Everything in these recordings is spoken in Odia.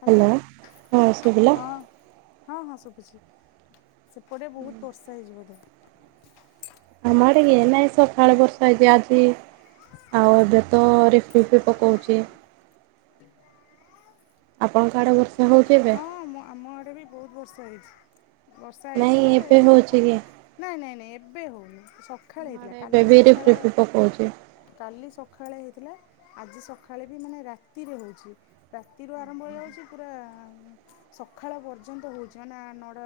ହାଲୋ, ହ୍ୟାଲୋ ହଁ ଶୁଭିଲା ହଁ। ହଁ-ହଁ ଶୁଭୁଛି, ସେପଟେ ବହୁତ୍ ବର୍ଷା ହେଇଚି ବୋଧେ? ଆମ ଆଡ଼େ କି ଏନାଇଁ ସଖାଳେ ବର୍ଷା ହେଇଚି ଆଜି। ଆଉ ଏବେ ତ [unintelligible] ପକଉଚି। ଆପଣଙ୍କ ଆଡ଼େ ବର୍ଷା? ହେଉଛି ଏବେ? ହଁ ମୁଁ ଆମ ଆଡ଼େ ବି ବହୁତ୍ ବର୍ଷା ହେଇଚି, ବର୍ଷା ନାଇଁ ହେଇଚି ଯେ ଏବେ ଏଯୋଉ ହଉଛି କି? ନାଇଁ-ନାଇଁ-ନାଇଁ ଏବେ ହଉନି ଆମ ସଖାଳେ ହେଇଥିଲା, ଆଡ଼େ ଏବେ କାଲି ବି ସଖାଳ ରିପିରିପି ପକଉଛି କାଲି ସଖାଳେ ହେଇଥିଲା, ଆଜି ସଖାଳେ ବି ମାନେ ରାତିରେ ହଉଚି। ରାତିରୁୁ ଆରମ୍ଭ ହେଇଯାଉଚି ପୁରା ସଖାଳ ପର୍ଯ୍ୟନ୍ତ ହଉଛି, ମାନେ ନଅଟା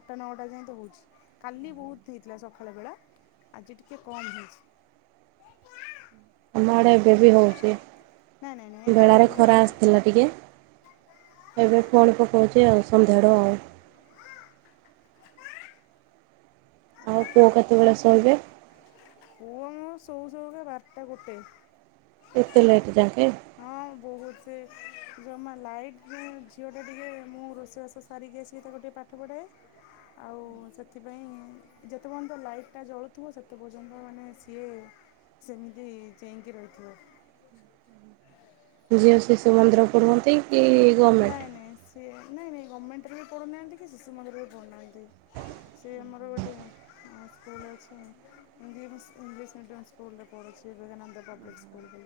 ଆଠଟା ନଅଟା ଯାଏଁ ତ ହଉଛି। କାଲି ବହୁତ୍ ହେଇଥିଲା ସଖାଳ ବେଳା, ଆଜି ଟିକେ କମ୍ ହେଇଛି। ଆମ ଆଡେ ଏବେ ବି ହଉଛି ନାଇଁ ନାଇଁ ନାଇଁ ଏବେ ବେଳାରେ ହେଉନି ଖରା ଆମର ଆସିଥିଲା ଟିକେ ଏବେ ପୁଣି ପକଉଚି ଆଉ ସନ୍ଧ୍ୟାଳୁ ଆଉ। ଆଉ ପୁଅ କେତେବେଳେ ଶୋଇବେ? ପୁଅ ମୋର ସୋଉ ସୋଉକା ବାରଟା ଗୋଟେ। ଏତେ ଲେଟ୍ ଯାଙ୍କେ? ହଁ ବହୁତ୍ ସେ ଜମା ଲାଇଟ୍ ଝିଅ ଟା ଟିକେ ମୁଁ ରୋଷେଇବାସ ସାରିକି ଆସିକି ତାକୁ ଟିିକେ ପାଠ ପଢ଼ାଏ। ଆଉ ସେଥିପାଇଁ ଯେତେ ପର୍ଯ୍ୟନ୍ତ ଲାଇଟ୍ ଟା ଜଳୁଥିବ, ସେତେ ପର୍ଯ୍ୟନ୍ତ ମାନେ ସିଏ ସେମିତି ଚେଇଁକି ରହିଥିବ। ଝିଅ ଶିଶୁ ମନ୍ଦିର ପଢ଼ୁଅନ୍ତି କି? ଗଭର୍ଣ୍ଣମେଣ୍ଟ? ନାଇଁ-ନାଇଁ ସିଏ ନାଇଁ-ନାଇଁ ଗମେଣ୍ଟ ରେ ବି ପଢ଼ୁନାହାନ୍ତି କି ଶିଶୁ ମନ୍ଦିରରେ ବି ପଢ଼ୁନାହାନ୍ତି। ସେ ଆମର ଗୋଟେ ସ୍କୁଲ୍ ଅଛି English English medium school school ରେ ପଡ଼ୁଚି ବିବେକାନନ୍ଦ ପବ୍ଲିକ୍ ସ୍କୁୁଲ୍।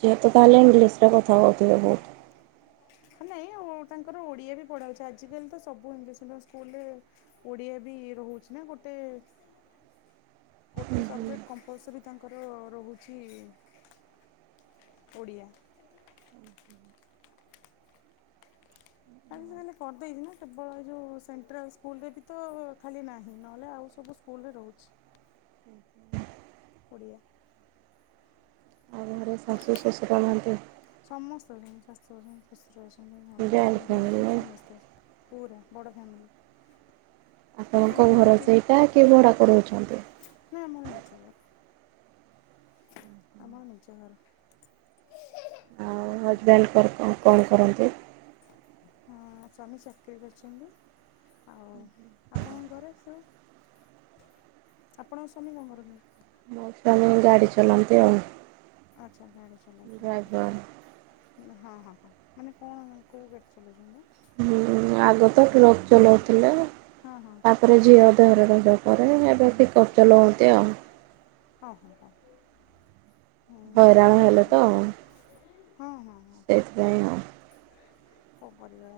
ଝିଅ ତ ତାହେଲେ ଇଂଲିଶ୍ ରେ କଥା କହୁଥିବ ବହୁତ୍? [unintelligible] ନାଇଁ ଓ ତାଙ୍କର ଓଡ଼ିଆରେ ପଢ଼ା ହଉଚି, ଆଜିକାଲି ତ ସବୁ ଇଂଲିଶ୍ ମିଡ଼ିୟମ୍ ସ୍କୁଲରେ ଓଡିଆ ବି ରହୁଚି ନା ଗୋଟେ ଗୋଟେ ସବଜେକ୍ଟ କମ୍ପଲସରୀ ତାଙ୍କର ରହୁଚି ଓଡ଼ିଆ। [unintelligible] କରିଦେଇଚି ନା କେବଳ ଏ ଯେଉ ସେଣ୍ଟ୍ରାଲ୍ ସ୍କୁଲରେ ବି ତ ଖାଲି ନାହିଁ, ନହେଲେ ଆଉ ସବୁ ସ୍କୁଲରେ ରହୁଛି। [unintelligible] ଓଡ଼ିଆ। ଆଉ ଘରେ ଶାଶୁ ଶଶୁର ନାହାନ୍ତି। ସମସ୍ତେ ଅଛନ୍ତି, ଶାଶୁ ଅଛନ୍ତି, ଶଶୁର ଅଛନ୍ତି, ନଣନ୍ଦ ଜଏଣ୍ଟ ଅଛନ୍ତି, ଦିଅର ଫ୍ୟାମିଲି ଅଛନ୍ତି, ନାଇଁ? ସମସ୍ତେ ଅଛନ୍ତି। ପୂରା ବଡ଼ ଫ୍ୟାମିଲି। ଆପଣଙ୍କ ଘରେ ଘର କିଏ ସେଇଟା କି ଭଡ଼ା କୁ ରହୁଛନ୍ତି? ନା ଆମର ନିଜ ଘର। ଆମର ନିଜ ଘର। ଏ ହଜବେଣ୍ଡ କର କଣ କଣ କରନ୍ତି? ହଁ ସ୍ୱାମୀ ଚାକିରି କରିଛନ୍ତି। ଆଉ ଆମ ଘରେ ସୁ ଆପଣଙ୍କ ସ୍ବାମୀ କଣ କରନ୍ତି? ମୋ ସ୍ୱାମୀ ଗାଡ଼ି ଚଲାନ୍ତି ଆଉ। ଆଚ୍ଛା ଗାଡ଼ି ଚଲଉଛନ୍ତି। ଡ୍ରାଇଭର। ମାନେ ହଁ, ହଁ, ହଁ ମାନେ କଣ କୋଉ ଗାଡ଼ି ଚଲଉଛନ୍ତି? ହୁଁ ଆଗ ତ ଟ୍ରକ୍ ଚଲଉଥୁଲେ। ହଁ, ହଁ। ତାପରେ ଝିଅ ଦେହରେ ରହିଲା ପରେ ଏବେ ପିକଅପ୍ ଚଲାନ୍ତି ଆଉ। ହଁ, ହଁ, ହଁ। ହଇରାଣ ହେଲେ ସ୍ୱାମୀ ତ। ଚାକିରି ହଁ, ହଁ, ହଁ। ସେଇଥିପାଇଁ ଆଉ। କଣ କରିବା?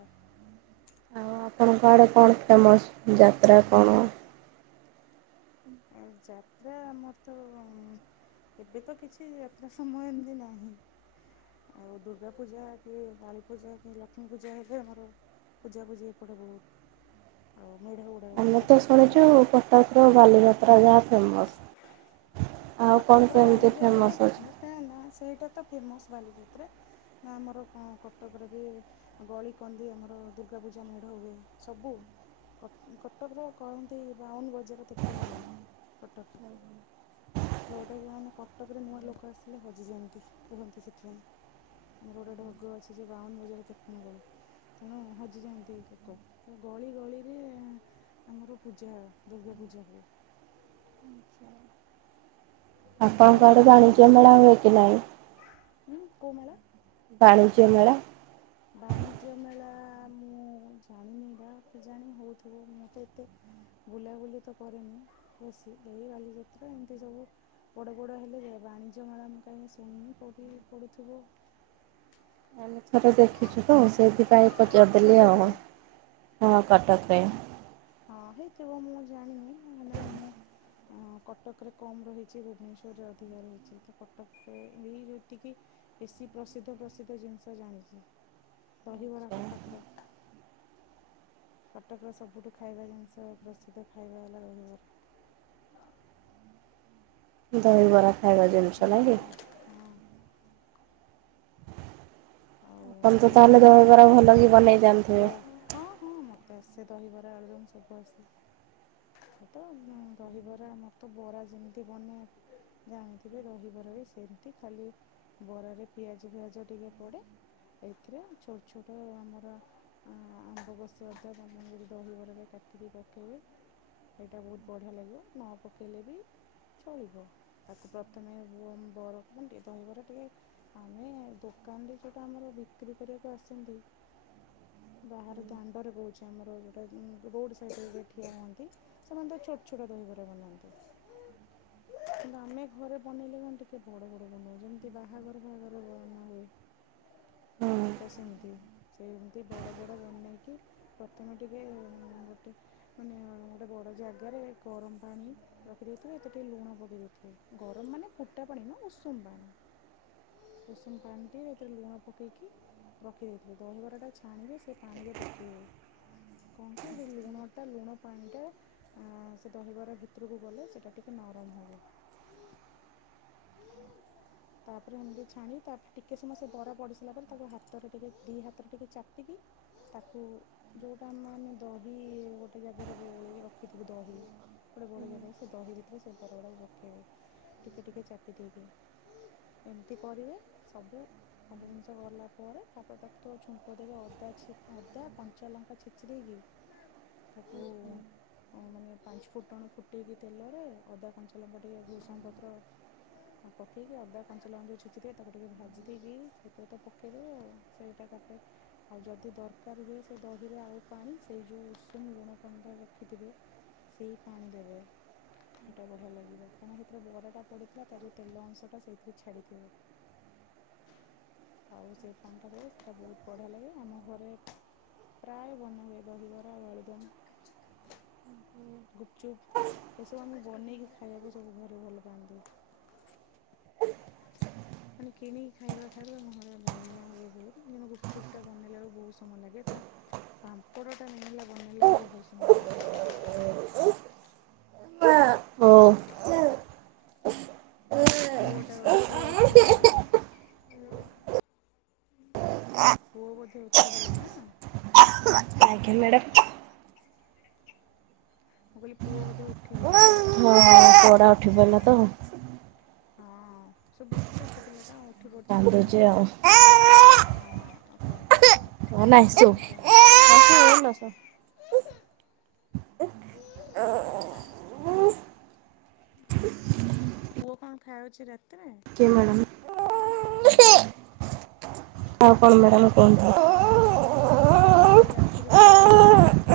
ଆଉ ଆପଣଙ୍କ ଆଡ଼େ କଣ ଫେମସ୍ ଯାତ୍ରା କଣ? ଆଉ ଯାତ୍ରା ଆମର ତ ଉଁ, ଏବେ ତ କିଛି ଯାତ୍ରା ସମୟ ଏମିତି ନାହିଁ। ଆଉ ଦୁର୍ଗା ପୂଜା କି କାଳୀ ପୂଜା କି ଲକ୍ଷ୍ମୀ ପୂଜା ହେଲେ ଆମର ପୂଜା ପୁଜି ଏପଟେ ବହୁତ। ଆଉ ମେଢ ଗୁ ଆମେ ତ ଶୁଣିଛୁ କଟକର ବାଲିଯାତ୍ରା ଯାହା ଫେମସ୍। ଆଉ କଣ କଟକର ସେମିତି ବାଲିଯାତ୍ରା ତ ଅଛି? ଫେମସ୍ ତା ନା ସେଇଟା ତ ଫେମସ୍ ବାଲିଯାତ୍ରା ନା ଆମର କଣ କଟକରେ ବି ଗଳି କନ୍ଦି ଆମର ଦୁର୍ଗା ପୂଜା ମେଢ ହୁଏ। ସବୁ କଟ କଟକର କହନ୍ତି ବାଉନ ବଜାର ତେପନ ଗଳି କଟକରେ। ଯୋଉଟା କିି ମାନେ କଟକରେ ନୂଆ ଲୋକ ଆସିଲେ ହଜିଯାଆନ୍ତି କୁହନ୍ତି ସେଥିପାଇଁ। ଆମର ଗୋଟେ ଢଗ ଅଛି ଯେ ବାଉନ ବଜାର ତେପନ ଗଳି। ତେଣୁ ହଜିଯାଆନ୍ତି ଲୋକ, ତ ଗଳି ଗଳିରେ ଆମର ପୂଜା, ଦୁର୍ଗା ପୂଜା ହୁଏ। [inaudible] ଆପଣଙ୍କ ଆଡେ ବାଣିଜ୍ୟ ମେଳା ହୁଏକି ନାଇଁ? ହୁଁ, କୋଉ ମେଳା? ବାଣିଜ୍ୟ ମେଳା। ବାଣିଜ୍ୟ ମେଳା ମୁଁ ଜାଣିନି ବା କେଜାଣି ହଉଥୁବ। ମୁଁ ତ ଏତେ ବୁଲାବୁଲି ତ କରେନି ବେଶୀ ଏଇ ବାଲିଯାତ୍ରା ଏମିତି ସବୁ। ବଡ଼ ବଡ଼ ହେଲେ ଯାଏ। ବାଣିଜ୍ୟ ମେଳା ମୁଁ କାଇଁ ଶୁଣିନି କୋଉଠି ପଡ଼ୁଥୁବ। ଆମେ ଥରେ ଦେଖିଛୁ ତ ସେଇଥିପାଇଁ ପଚାରଦେଲି ଆଉ। କଟକରେ ହଁ କଟକରେ। ହଁ ହେଇଥିବ, ମୁଁ ଜାଣିନି। ମୁଁ ମାନେ ମୁଁ ଅଁ, କଟକରେ କମ୍ ରହିଛି, ଭୁବନେଶ୍ୱରରେ ଅଧିକା ରହିଛି। ତ କଟକରେ ଏହି ଯେତିକି ବେଶୀ ପ୍ରସିଦ୍ଧ ପ୍ରସିଦ୍ଧ ଜିନିଷ ଜାଣିଛି। ଦହିବରା କଟକର। କଟକର ସବୁଠୁ ଖାଇବା ଜିନିଷ ପ୍ରସିଦ୍ଧ ଖାଇବା ହେଲା ଦହିବରା। ଦହିବରା ଖାଇବା ଜିନଷ ନାଇ ହଁ କି? ହଁ। ଆଉ ତମେ ତ ସେଇ ତାହେଲେ ଯେମିତି ଦହିବରା ଭଲ କି ବନେଇ ଜାଣିଥିବେ। ହୁଁ ମୋତେ ଆସେ ଦହିବରା ଆଲଦମ୍ ସବୁ ଆସେ। ସେ ତ ଦହିବରା ମୋର ତ ବରା ଯେମିତି ବନେଇଆ ଜାଣିଥିବେ ଦହିବରାରେ ସେମିତି ଖାଲି ବରାରେ ପିଆଜ ଫିଆଜ ଟିକେ ପଡ଼େ। ଏଥିରେ ଛୋଟ୍ ଛୋଟ ଆମର। ଆମ୍ବକଷି ଅଦା ରେ ଦହିବରାରେ କାଟିକି ପକାଇବେ। ସେଇଟା ବହୁତ୍ ବଢ଼ିଆ ଲାଗିବ ନ ପକେଇଲେ ବି। ଚଳିବ ତାକୁ ପ୍ରଥମେ ବ ମ୍ବ ବରା ଟିକେ ଦହିବରା ଟିକେ ଆମେ ଦୋକାନରେ ଯେଉଟା ଆମର ବିକ୍ରି କରିବାକୁ ଆସନ୍ତି। ବାହାର ଦାଣ୍ଡରେ କହୁଛି ଆମର ଯୋଉଟା ରୋଡ ୍ ସାଇଡ୍ ରେ ଯୋଉଟା ଠିଆ ହୁଅନ୍ତି। ସେମାନେ ତ ଛୋଟ୍ ଛୋଟ ଦହିବାରା ବନାନ୍ତି। କିନ୍ତୁ ଆମେ ଘରେ ବନେଇଲେ କଣ ଟିକେ ବଡ଼ ବଡ଼ ବନାଉ ଯେମିତି ବାହାଘର ଫାହାଘର ବନାହୁଏ। ହଁ ତ ସେମିତି ସେ ଏମତି ବଡ଼ ବଡ଼ ବନେଇକି ପ୍ରଥମେ ଟିକେ ଗୋଟେ ମାନେ ଗୋଟେ ବଡ଼ ଜାଗାରେ ଗରମ ପାଣି ରଖିଦେଇଥିବେ ଏଥିରେ ଟିକେ ଲୁଣ ପକେଇ ଦେଇଥିବେ ଗରମ ମାନେ ଫୁଟା ପାଣି ନା ଉଷୁମ ପାଣି। ଉଷୁମ ପାଣିଟି ଏଥିରେ ଲୁଣ ପକେଇକି। ରଖିଦେଇଥିବେ ଦହିବରା ଟା ଛାଣିବେ ସେ ପାଣିରେ ପକାଇବେ। କଣ କି ସେଇ ଲୁଣ ଟା ଲୁଣ ପାଣି ଟା ଆଁ ସେ ଦହିବରା ଭିତରକୁ ଗଲେ ସେଇଟା ଟିକିଏ ନରମ ହେବ। ହ [unintelligible] ତାପରେ ହେମିତି ଛାଣି ତାପରେ ଟିକେ ସମୟ ସେ ବରା ପଡ଼ି ସିରିଲା ପରେ ତାକୁ ହାତରେ ଟିକେ ଦିଇ ହାତରେ ଟିକେ ଚାପିକି ତାକୁ ଯେଉଁଟା ଆମେ ଆମେ ଦହି ଗୋଟେ ଜାଗାରେ ଗୋଳଇକି ରଖିଥିବୁ ଦହି। ଗୋଟେ ବଡ ଜାଗାରେ ସେ ଦହି ଭିତଥରେ ସେ ବରଗଡ଼ାକୁ ପକେଇବେ ଟିକେ ଟିକେ ଚାପି ଦେଇକି। ଏମ୍ତି କରିବେ ସବୁ ସବୁ ଜିନିଷ ଗଲା ପରେ ତାପରେ ତାକୁ ତ ଛୁଙ୍କ ଦେବେ ଅଦା ଛି ଅଦା କଞ୍ଚା ଲଙ୍କା ଛେଚି ଦେଇକି ତାକୁ ଅ ମାନେ ପାଞ୍ଚ ଫୁଟଣ ଫୁଟେଇକି ତେଲରେ ଅଦା କଞ୍ଚା ଲଙ୍କା ଟିକେଏ ଭୂଷଙ୍ଗପତ୍ର ଆଉ ପକେଇକି ଅଦା କଞ୍ଚା ଲଙ୍କା ଯେଉଁ ଛେଚିଥିବେ ତାକୁ ଟିକେ ଭାଜି ଦେଇକି ସେଥିରେ ତ ପକେଇଦେବେ ଆଉ ସେଇଟା ତାପରେ ଆଉ ଯଦି ଦରକାର ହୁଏ ସେ ଦହିରେ ଆଉ ପାଣି ସେଇ ଯେଉଁ ଉଷୁମ ଲୁଣ ପାଣିଟାରେ ରଖିଥିବେ ସେଇ ପାଣି ଦେବେ ସେଇଟା ବଢିଆ ଲାଗିବ କାହିଁକି ନା ସେଥିରେ ବରାଟା ପଡି଼ଥା ଥିଲା ତା ଯେଉ ତେଲ ଅଂଶଟା ସେଇଥିରେ ଛାଡ଼ିଥିବ। ଆଉ ସେଇ ପାଣିଟାରେ ଦେଲେ ବହୁତ୍ ବଢ଼ିଆ ଲାଗେ ଆମ ଘରେ ପ୍ରାଏ ବନା ହୁଏ ଦହିବରା ଆଳୁ ଦମ୍। ଗୁପଚୁପ୍ ଏସବୁ ଆମେ ବନେଇକି ଖାଇବାକୁ ସବୁ ଘରେ ଭଲ ପାଆନ୍ତି। [unintelligible] ମାନେ କିଣିକି ଖାଇବା ଠାରୁ ଆମ ଘରେ ବନେଇବା ହୁଏ ବହୁତ୍ ମାନେ ଗୁପ୍ ଚୁପ ଟା ବନେଇଲା ବେଳକୁ ବହୁତ ସମୟ ଲାଗେ ତା ପାମ୍ପଡ଼ ଟା ମେନ୍ ହେଲା ବନେଇିଲା ବେଳକୁ ବହୁତୁ ଶମୟ ଲାଗେ। [unintelligible] [unintelligible] ଓ ପୁଅଟା ପୁଅ ଉଠିଗଲେ ବୋଧେ। ପୁଅ ବୋଧେ ଉଠିଗଲେ ନା କଣ ଆଜ୍ଞା ମ୍ୟାଡ଼ମ୍। ମୁଁ କହିଲି ପୁଅ ବୋଧେ ଉଠିଗଲେ ଶୋଇଥିଲେ। ହଁ ପୁଅଟା ଉଠି ପାଡ଼ିଲା ତ ହଁ ସୁବୁଛି ଛୋଟ ପିଲାଟା ଉଠି ପଡୁଛି କାନ୍ଦୁଛି ନିଦଭାଙ୍ଗିଯିବ। ଆଉ। ହଁ ଆଉ କଣ କରିବା ଆଉ ଛୋଟ କଲ୍ ପିଲା ଆସୁ ନିଦ ହଁ ସେ ଏଲସ [unintelligible] [unintelligible] ପୁଅ କଣ ଖାୟାଉଛି ରାତିରେ? କି ମ୍ୟାଡ଼ମ୍। ଆଉ କଣ ମ୍ୟାଡାାମ କୁହନ୍ତୁ? ହଁ ମୁଁ କଇଲି ରାତିରେ ପୁଅ କଣ ଖାଉଛି?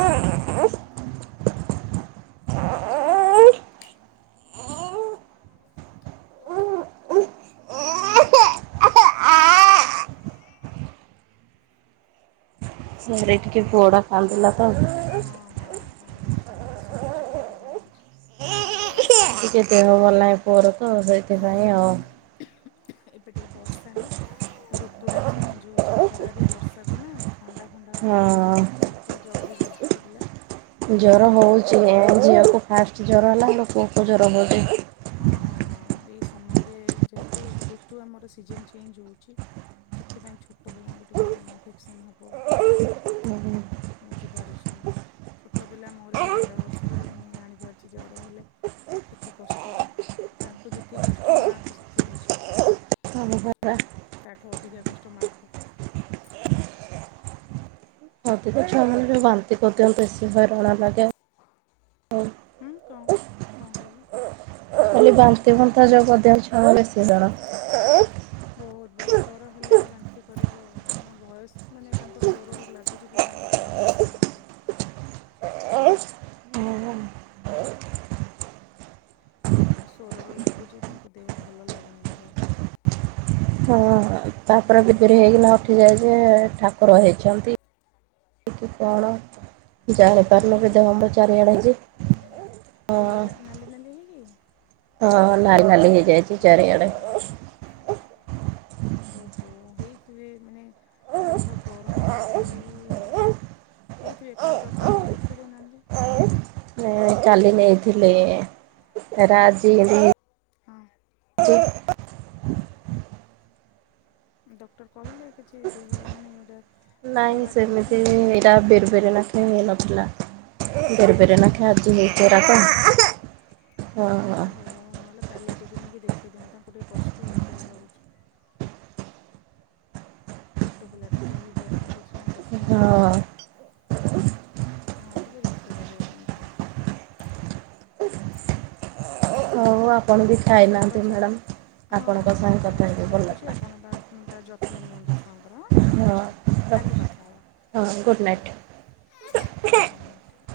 ସିଆଡେ ଟିକେ ପୁଅଟା କାନ୍ଦିଲା ତ। ହଁ ହଁ କାନ୍ଦୁଛି ମତେ ସୁଭୁଛି ପୁଅଟା କାନ୍ଦୁଛି। ଟିକେ ଦେହ ଭଲ ନାହିଁ ପୁଅର ତ ସେ ହଁ, ହଁ, ହଁ। ଏବେ ଟିକେ ବର୍ଷା ନା, ଋତୁଟା ଚେଞ୍ଜ ହେଉଛି ଖରାରୁ ବର୍ଷାକୁ ନା। ଥଣ୍ଡା ଫଣ୍ଡା ହବ, ଟିକେ ହଁ ଜର ଫର, ଟିକେ ଜଗିକି ଛୋଟ ପିଲା। ଜର ହଉଛି। ଏ ଝିଅକୁ ଫାଷ୍ଟ ଜର ହେଲା, ଏଇଲେ ପୁଅକୁ ଜର ହେଉଛି। ହୁଁ ହୁଁ ହୁଁ। ହଁ ଏଇ ସମୟରେ ଯେହେତୁ ଋତୁ ଆମର ସିଜନ ସିଜିନ୍ ଚେଞ୍ଜ୍ ହେଉଛି ସେଥିପାଇଁ ଛୋଟ ପିଲାଙ୍କୁ ଟିକେ ଇନଫେକ୍ସନ୍ ହବ। ବୁଝିପାରୁଛୁ। ଛୋଟ ପିଲା ମୋର ବି ଦେଢ ବର୍ଷର, ତେଣୁ ମୁଁ ଜାଣିପାରୁଛି ଜର ହେଲେ କେତେ କଷ୍ଟ। ତାଙ୍କୁ ଯେତିକି କଷ୍ଟ ମାଆଙ୍କୁ ସେତିକି କଷ୍ଟ। ପରା ତାଠୁ ଅଧିକା କଷ୍ଟ ମାକୁ। ଅଧିକ ଛୁଆମାନଙ୍କୁ ଯୋଉ ବାନ୍ତି କରିଦିଅନ୍ତି ବେଶୀ ବା ରଣା ଲାଗେ। ହୁଁ କଣ କଣ କହିଲେ? ଖାଲି ବାନ୍ତି ଫାନ୍ତି ଯେଉ କରି ଦିଅନ୍ତି ଛୁଆ ଙ୍କୁ ବେଶୀ ଜଣ। ବୋହୁତ୍ ବୋହୁତ୍, ଜର ହେଲେ ତ ବାନ୍ତି କରିବ। ତାଙ୍କ ଭଏସ୍ ମାନେ ତାଙ୍କ ସ୍ୱରରୁ ଲାଗୁଛି ତ ତାଙ୍କ ଦେହ ଭଲ ନାହିଁ ବୋଲି। ତାଙ୍କ ସ୍ୱରରୁ ଲାଗୁଛି ତାଙ୍କ ଦେହ ଭଲ ଲାଗୁନି ଦେହ। ହଁ। ତାପରେ ବିିଦୁର ହେଇକିନା ଉଠିଯାଇଛି ଯେ ଠାକୁର ହେଇଛନ୍ତି। କି କଣ ଜାଣି ପାରୁନି ଦେହରେ ଦେହ ମୁଣ୍ଡ ଚାରିଆଡେ ହେଇଛି। ହଁ ଦେହରେ ନାଲି ନାଲି ହେଇ କି? ହଁ ନାଲି ନାଲି ହେଇକି। ହଁ। ଓହୋ। ହେଇଥିବେ, ମାନେ ଦେହ ଗରମ ହେଇକି ବି ହେଇଥିବେ କାଳେ ଡକ୍ଟର ଟିକେ ଦେଖାଇ ଦେଉନାହାନ୍ତି। କାଲି ନେଇଥିଲେ, ଫେରେ ଆଜି ଏମ୍ତି ହେଇ ହୁଁ। ଡକ୍ଟର କହିଲେ କିଛି ଦେହ ମାନେ ଏଇରା ନାଇଁ ସେମିତି ଏରା ବିରି ବିରି ନଥିଇ, ନଥିଲା ବିରି ବିରି ନ୍ ତା ଦେହ ସେମିତି କିଛି କଣ ଖରାପ୍ ହ ହ ଓହୋ ନହେଲେ କାଲି ଟିକେ ନେଇକି ଦେଖେଇ ଦିଅନ୍ତୁ, ତାଙ୍କୁ ଟିକେ କଷ୍ଟ ହେଉଥିବ ଲାଗୁଛି। ଛୋଟ ପିଲା ଟା କହି ପାରୁନି କିଛି ନାଇଁ କଷ୍ଟ ହଁ ହଉଥିବ। ହଁ ଟିକେ ଦେଖାଇଦେବେ ନେଇକି। ହୋଉ ଆପଣ ବି ଠିକ୍ ଖାଇନାହାନ୍ତି ଅଛି ମ୍ୟାଡ଼ାମ୍। ଆପ- ହଁ ହଁ ଆପଣଙ୍କ ମୁଁ ସାଙ୍ଗେ କଥା ଯାଉଛି ମୁଁ ହେଇକି ଭଲ ରଖୁଛି ଲାଗିଲା। ଆପଣ ତା ତା ଯତ୍ନ ନିଅନ୍ତୁ ଛୁଆଙ୍କର। ରଖୁଛୁ, ହଁ କାଲି କଥା ହେବା, ହଁ ଗୁଡ଼୍ ନାଇଟ୍। ହଁ ଗୁଡ଼୍ ନାଇଟ୍।